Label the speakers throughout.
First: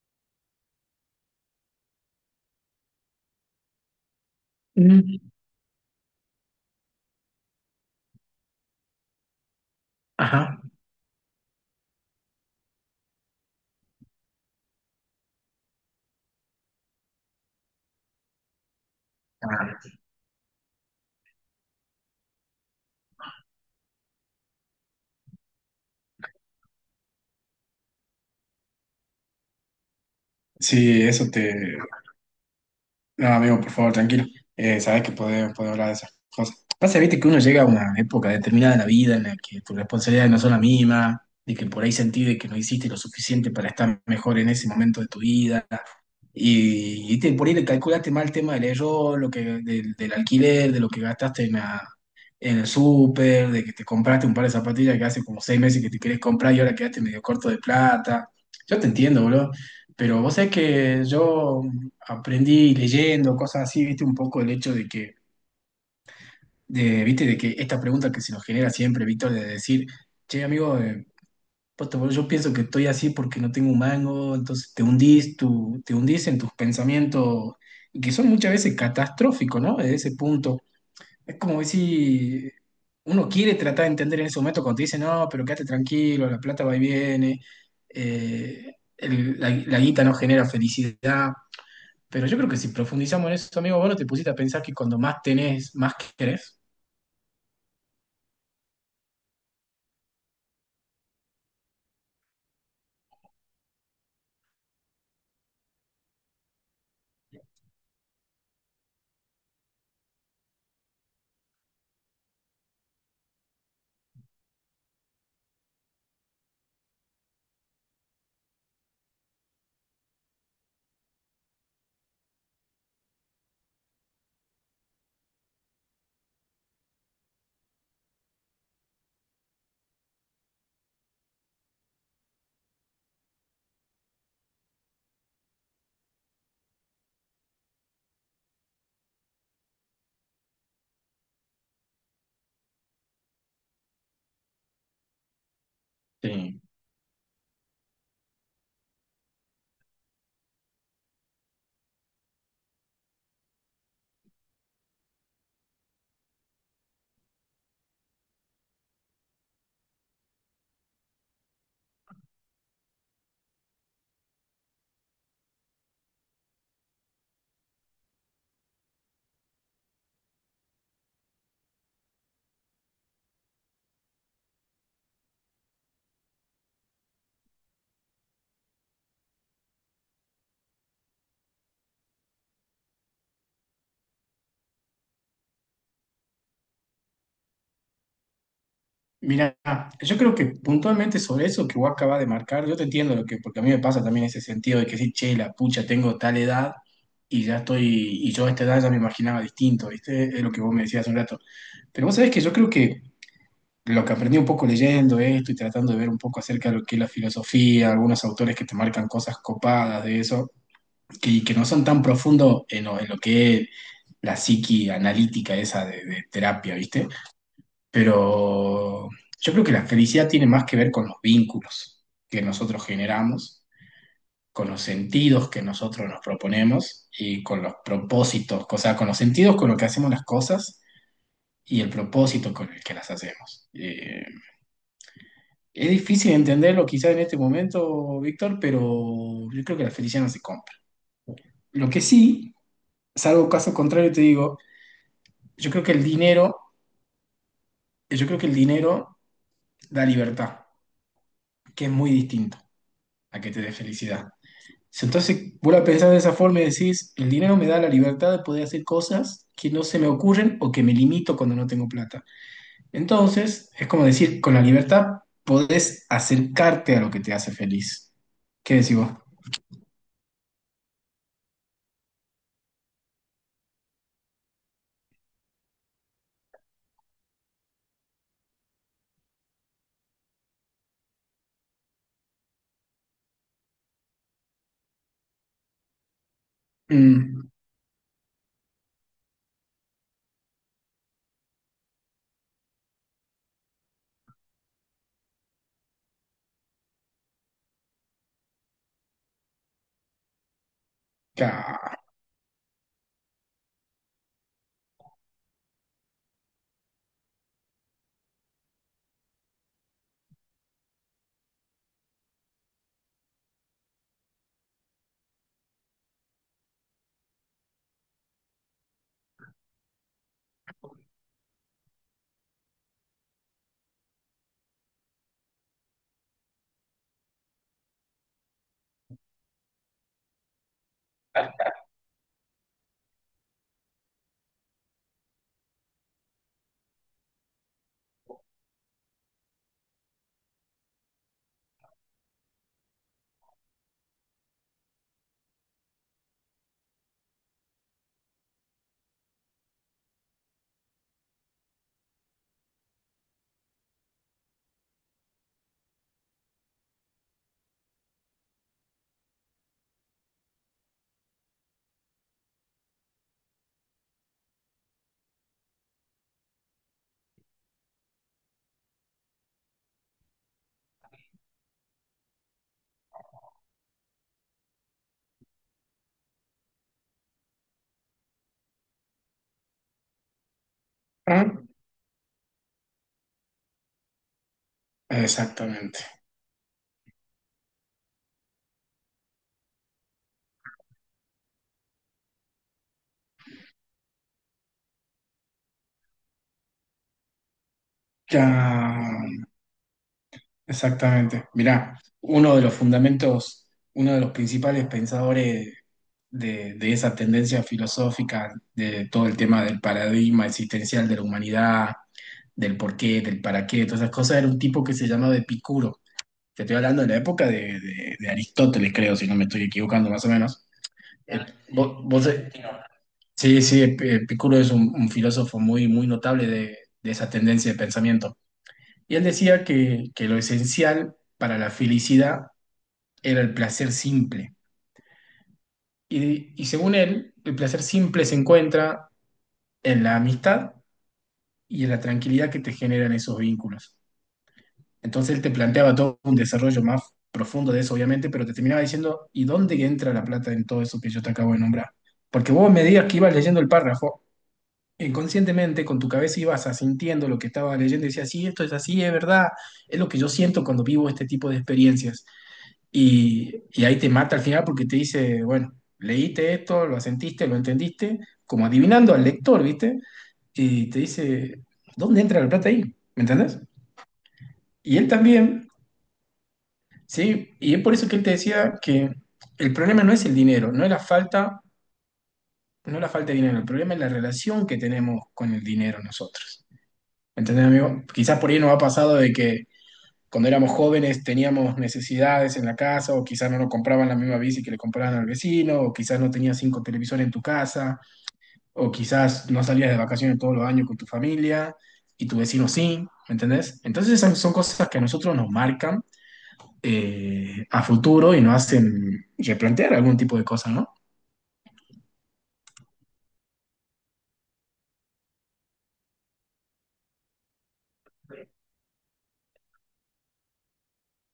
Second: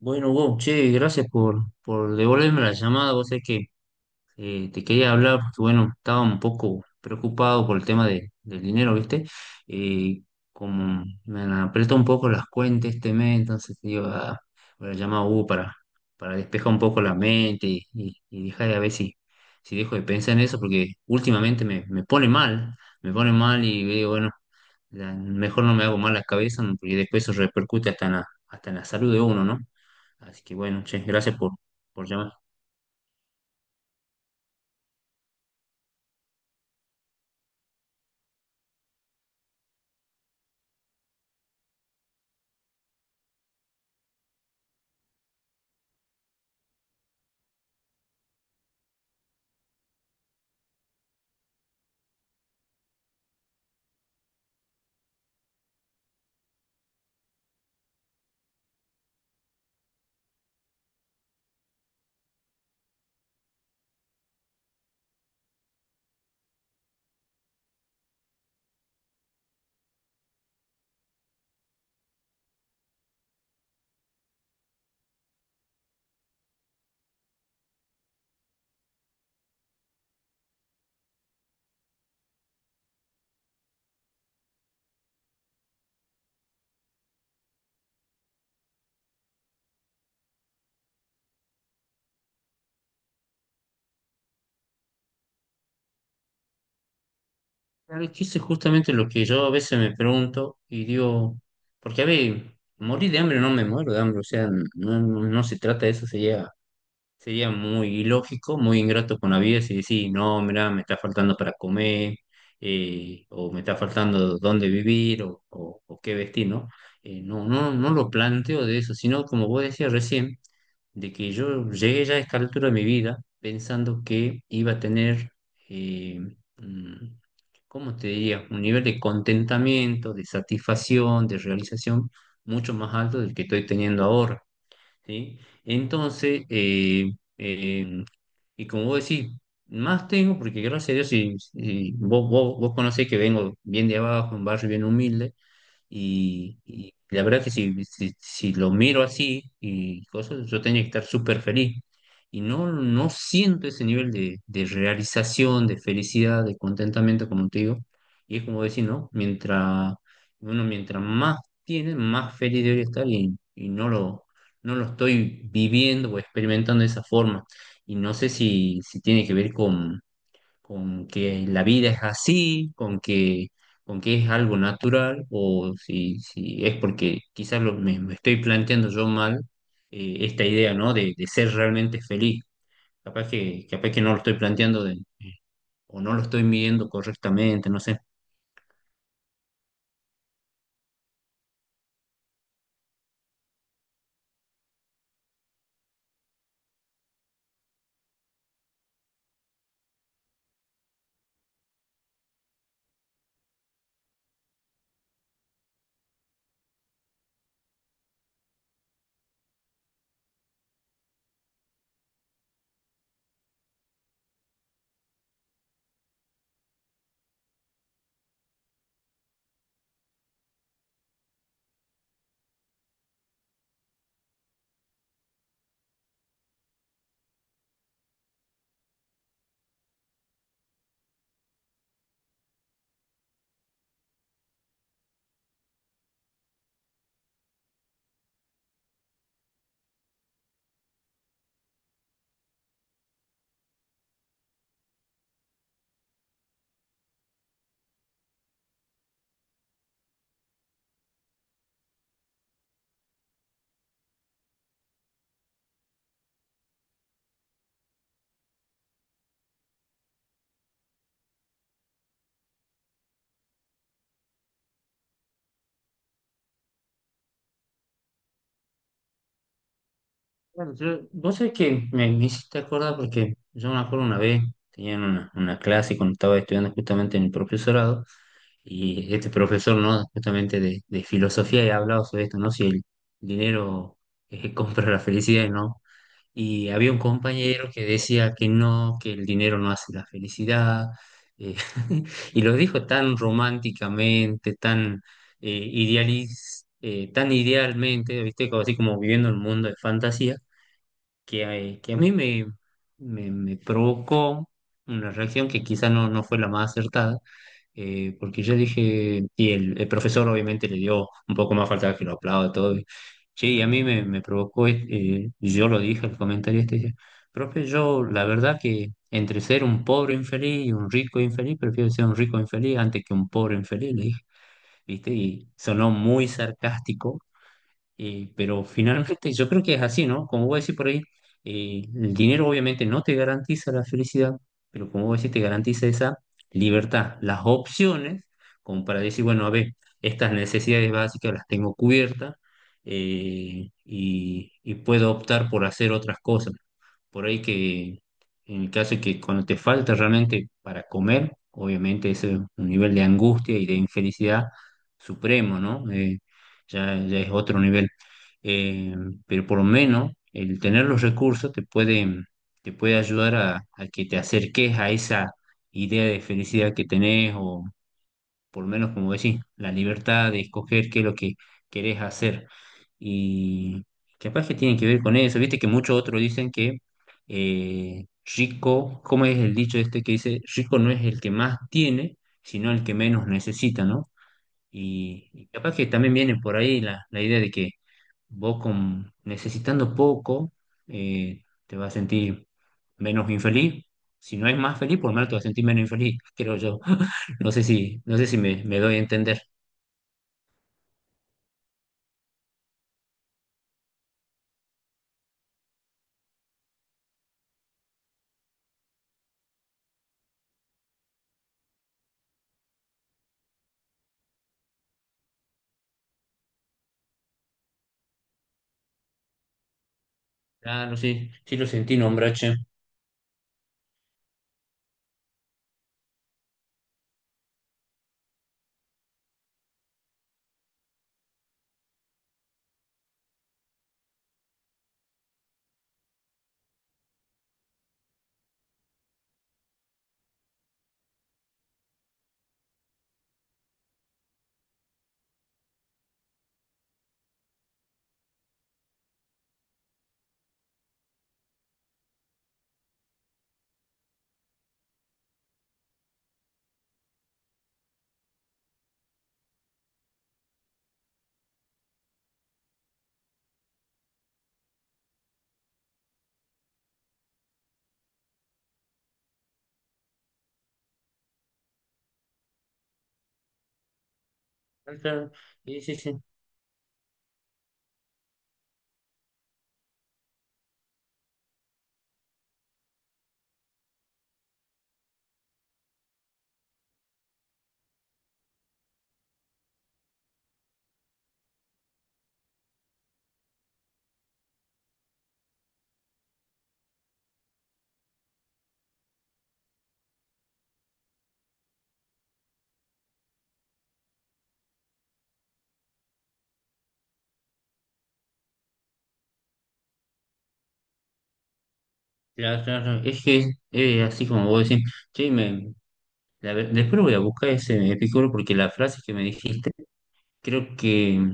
Speaker 1: Bueno, Hugo, che, gracias por devolverme la llamada. Vos sabés que te quería
Speaker 2: Mm,
Speaker 1: hablar porque, bueno, estaba un poco preocupado por el tema del dinero, ¿viste? Eh,
Speaker 2: Ajá.
Speaker 1: Como me han apretado un poco las cuentas este mes, entonces digo, ah, voy a llamar a Hugo para despejar un poco la mente y dejar de a ver si, si
Speaker 2: Ah,
Speaker 1: dejo de pensar en eso, porque últimamente me pone mal y digo, bueno, mejor no me hago mal la cabeza, ¿no? Porque después eso repercute hasta en la salud de uno, ¿no? Así que bueno, che,
Speaker 2: Sí, eso
Speaker 1: gracias
Speaker 2: te.
Speaker 1: por llamar.
Speaker 2: No, amigo, por favor, tranquilo. Sabes que podemos hablar de esas cosas. Pasa, viste, que uno llega a una época determinada de la vida en la que tus responsabilidades no son las mismas, de que por ahí sentís de que no hiciste lo suficiente para estar mejor en ese momento de tu vida. Por ahí le calculaste mal el tema del error, lo que, del alquiler, de lo que gastaste en el súper, de que te compraste un par de zapatillas que hace como 6 meses que te querés comprar y ahora quedaste medio corto de plata. Yo te entiendo, boludo. Pero vos sabés que yo aprendí leyendo cosas así, viste, un poco el hecho de que, viste, de que esta pregunta que se nos genera siempre, Víctor, de decir, che, amigo, puta, bro, yo pienso que estoy así porque no tengo un mango, entonces te hundís, te hundís en tus pensamientos, y que son muchas veces catastróficos, ¿no? Desde ese punto. Es como si uno quiere tratar de entender en ese momento cuando te dice, no, pero quédate tranquilo, la plata va y viene, la guita no genera felicidad. Pero yo creo que si profundizamos en eso, amigo, vos no te pusiste a pensar que cuando más tenés, más querés.
Speaker 1: Claro, que eso es justamente lo que yo a veces me pregunto y digo, porque a ver, morir de hambre no me muero de hambre, o sea, no se trata de eso, sería muy ilógico, muy ingrato con la vida si decís, no, mira, me está faltando para comer, o me está faltando dónde vivir, o qué vestir, ¿no? No, no lo planteo de eso, sino como vos decías recién, de que yo llegué ya a esta altura de mi vida pensando que iba a tener, eh, mm, ¿cómo te diría? Un nivel de contentamiento, de satisfacción, de realización mucho más alto del que estoy teniendo ahora, ¿sí? Entonces, eh, y como vos decís, más tengo, porque gracias a Dios, si, si vos, vos conocés que vengo bien de abajo, un barrio bien humilde, y la verdad que si, si lo miro así y cosas, yo tenía que estar súper feliz. Y no, no siento ese nivel de realización, de felicidad, de contentamiento, como te digo. Y es como decir, ¿no? Mientras uno, mientras más tiene, más feliz debería estar y no lo, no lo estoy viviendo o experimentando de esa forma. Y no sé si, si tiene que ver con que la vida es así, con que es algo natural, o si, si es porque quizás lo, me estoy planteando yo mal, esta idea, ¿no? De ser realmente feliz. Capaz que no lo estoy planteando o no lo estoy midiendo correctamente, no sé.
Speaker 2: Mira, yo creo que puntualmente sobre eso que vos acabas de marcar, yo te entiendo lo que, porque a mí me pasa también ese sentido de que sí, che, la pucha, tengo tal edad y ya estoy, y yo a esta edad ya me imaginaba distinto, ¿viste? Es lo que vos me decías hace un rato. Pero vos sabés que yo creo que lo que aprendí un poco leyendo esto y tratando de ver un poco acerca de lo que es la filosofía, algunos autores que te marcan cosas copadas de eso, que no son tan profundos en lo que es la psiqui analítica esa de terapia, ¿viste? Pero yo creo que la felicidad tiene más que ver con los vínculos que nosotros generamos, con los sentidos que nosotros nos proponemos y con los propósitos, o sea, con los sentidos con los que hacemos las cosas y el propósito con el que las hacemos. Es difícil entenderlo quizás en este momento, Víctor, pero yo creo que la felicidad no se compra. Lo que sí, salvo caso contrario, te digo, yo creo que el dinero, yo creo que el dinero da libertad, que es muy distinto a que te dé felicidad. Si. Entonces, vos la pensás de esa forma y decís, el dinero me da la libertad de poder hacer cosas que no se me ocurren o que me limito cuando no tengo plata. Entonces, es como decir, con la libertad podés acercarte a lo que te hace feliz. ¿Qué decís vos?
Speaker 1: Claro, vos sabés que me hiciste acordar porque yo me acuerdo una vez, tenía una clase cuando estaba estudiando justamente en el profesorado. Y este profesor, ¿no? Justamente de filosofía he hablado sobre esto, ¿no? Si el dinero, compra la felicidad, ¿no? Y había un
Speaker 2: Mm,
Speaker 1: compañero que decía que no, que el dinero no hace la felicidad, eh, y lo dijo tan románticamente, tan, tan idealmente, ¿viste? Como, así como viviendo el mundo de fantasía, que a
Speaker 2: ya.
Speaker 1: mí me, me provocó una reacción que quizá no, no fue la más acertada, porque yo dije, y el profesor obviamente le dio un poco más falta que lo aplaude todo. Y, che, y a mí me, me provocó, yo lo dije, el comentario este, dice, profe, yo la verdad que entre ser un pobre infeliz y un rico infeliz, prefiero ser un rico infeliz antes que un pobre infeliz, le dije, ¿viste? Y sonó muy sarcástico, pero finalmente yo creo que es así, ¿no? Como vos decís por ahí, el dinero obviamente no te garantiza la felicidad, pero como vos decís, te garantiza esa libertad, las opciones, como para decir, bueno, a ver, estas necesidades básicas las tengo cubiertas, y puedo optar por hacer otras cosas. Por ahí que en el caso de que cuando te falta realmente para comer, obviamente ese es un nivel de angustia y de infelicidad supremo, ¿no? Ya, ya es otro nivel. Eh, pero por lo menos el tener los recursos te puede ayudar a que te acerques a esa idea de felicidad que tenés o, por lo menos como decís, la libertad de escoger qué es lo que querés hacer. Y capaz que tiene que ver con eso. Viste que muchos otros dicen que, eh, rico, ¿cómo es el dicho este que dice? Rico no es el que más tiene, sino el que menos necesita, ¿no? Y capaz que
Speaker 2: Exactamente.
Speaker 1: también viene por ahí la, la idea de que vos con, necesitando poco, te vas a sentir menos infeliz. Si no es más feliz, por lo menos te vas a sentir menos infeliz, creo yo. No sé si, no sé si
Speaker 2: Ya.
Speaker 1: me, me doy a entender.
Speaker 2: Exactamente. Mirá, uno de los fundamentos, uno de los principales pensadores de esa tendencia filosófica, de todo el tema del paradigma existencial de la humanidad, del por qué, del para qué, todas esas cosas, era un tipo que se llamaba Epicuro. Te estoy hablando de la época de Aristóteles, creo, si no me estoy equivocando más o menos.
Speaker 1: Claro, sí, sí lo
Speaker 2: Sí,
Speaker 1: sentí, nombrar, che.
Speaker 2: sí, sí, Epicuro es un filósofo muy, muy notable de esa tendencia de pensamiento. Y él decía que lo esencial para la felicidad era el placer simple. Y según él, el placer simple se encuentra en la amistad y en la tranquilidad que te generan esos vínculos. Entonces él te planteaba todo un desarrollo más profundo de eso, obviamente, pero te terminaba diciendo, ¿y dónde entra la plata en todo eso que yo te acabo de nombrar? Porque vos me digas que ibas leyendo el párrafo, inconscientemente con tu cabeza ibas asintiendo lo que estaba leyendo y decías, sí, esto es así, es verdad, es lo que yo siento cuando vivo este tipo de experiencias. Y ahí te mata al final porque te dice, bueno, leíste esto, lo sentiste, lo entendiste, como adivinando al lector, ¿viste? Y te dice, ¿dónde entra la plata ahí? ¿Me entendés? Y él
Speaker 1: Claro,
Speaker 2: también,
Speaker 1: sí, sí, sí.
Speaker 2: ¿sí? Y es por eso que él te decía que el problema no es el dinero, no es la falta, no es la falta de dinero, el problema es la relación que tenemos con el dinero nosotros. ¿Entendés, amigo? Quizás por ahí nos ha pasado de que cuando éramos jóvenes teníamos necesidades en la casa, o quizás no nos compraban la misma bici que le compraban al vecino, o quizás no tenías cinco televisores en tu casa, o quizás no salías de vacaciones todos los años con tu familia y tu vecino sí, ¿me entendés? Entonces esas son cosas que a nosotros nos marcan a futuro y nos hacen replantear algún tipo de cosas, ¿no?
Speaker 1: Claro, claro. Es que así como vos decís, che, me, después lo voy a buscar ese Epicuro porque la frase que me dijiste, creo que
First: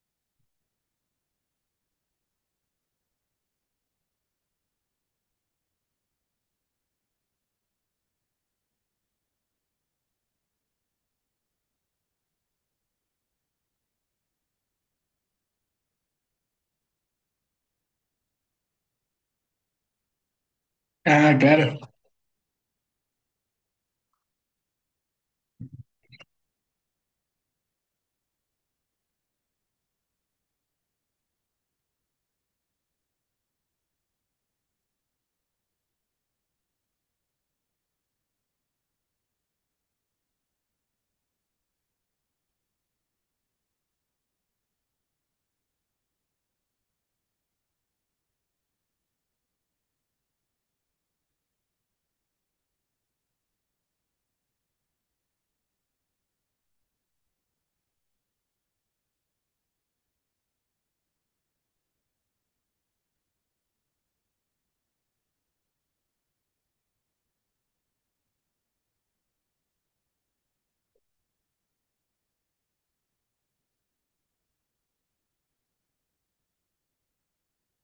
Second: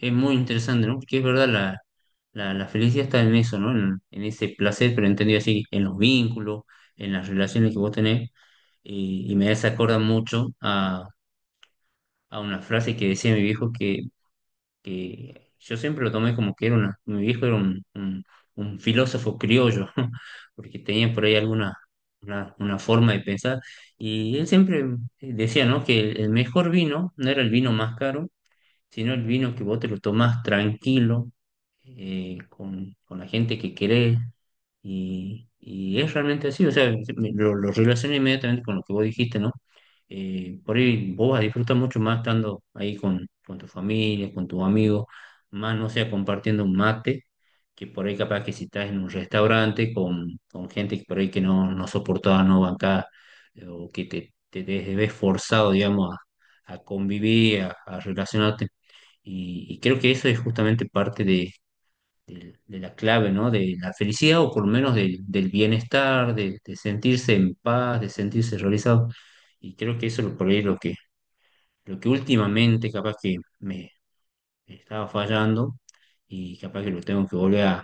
Speaker 1: es muy interesante, ¿no? Porque es verdad, la felicidad está en eso, ¿no? En ese placer, pero entendido así, en los vínculos, en las relaciones que vos tenés. Y me hace acordar mucho a una frase que decía mi viejo que yo siempre lo tomé como que era una, mi viejo era un filósofo criollo, porque tenía por
Speaker 2: Ah,
Speaker 1: ahí alguna
Speaker 2: claro.
Speaker 1: una forma de pensar. Y él siempre decía, ¿no? Que el mejor vino no era el vino más caro, sino el vino que vos te lo tomás tranquilo, con la gente que querés, y es realmente así, o sea, lo relaciono inmediatamente con lo que vos dijiste, ¿no? Por ahí vos vas a disfrutar mucho más estando ahí con tu familia, con tus amigos, más no sea compartiendo un mate, que por ahí capaz que si estás en un restaurante con gente que por ahí que no, no soportaba, no bancaba, o que te ves ves forzado, digamos, a convivir, a relacionarte. Y creo que eso es justamente parte de, de la clave, ¿no? De la felicidad o por lo menos del del bienestar, de sentirse en paz, de sentirse realizado. Y creo que eso es por ahí lo que últimamente capaz que me estaba fallando y capaz que lo tengo que volver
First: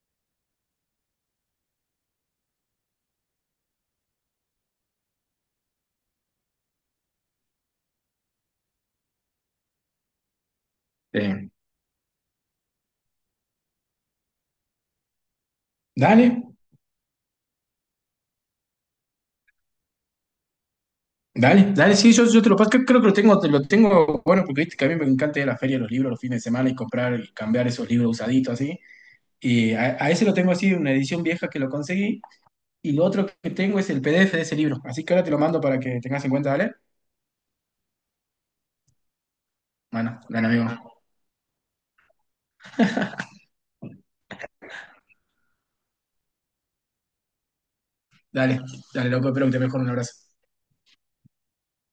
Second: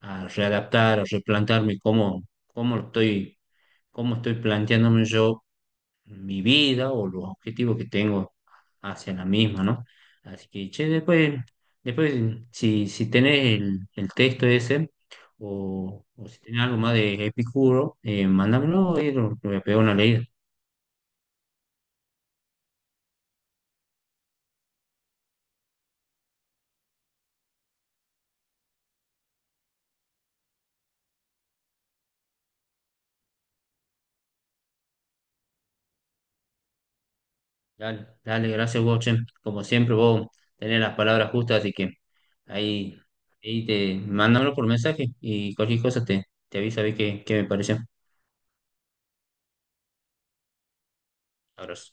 Speaker 1: a readaptar, a replantarme cómo, cómo estoy, cómo estoy planteándome yo mi vida o los objetivos que tengo hacia la misma, ¿no? Así que, che, después,
Speaker 2: Eh,
Speaker 1: después si, si tenés el texto ese o si
Speaker 2: Dale.
Speaker 1: tenés algo más de Epicuro, mándamelo y lo voy a pegar una leída.
Speaker 2: Dale, dale, sí, yo te lo paso, creo, que lo tengo, te lo tengo, bueno, porque viste que a mí me encanta ir a la feria de los libros los fines de semana y comprar y cambiar esos libros usaditos así. Y a ese lo tengo así, una edición vieja que lo conseguí. Y lo otro que tengo es el PDF de ese libro. Así que ahora te lo mando para que tengas en cuenta, ¿dale?
Speaker 1: Dale, dale, gracias vos, che. Como siempre,
Speaker 2: Bueno,
Speaker 1: vos
Speaker 2: dale,
Speaker 1: tenés las
Speaker 2: amigo.
Speaker 1: palabras justas, así que ahí, ahí te mándamelo por mensaje y cualquier cosa te, te aviso a ver qué, qué me pareció.
Speaker 2: Dale, dale, loco, espero que te mejore un abrazo.
Speaker 1: Abrazo.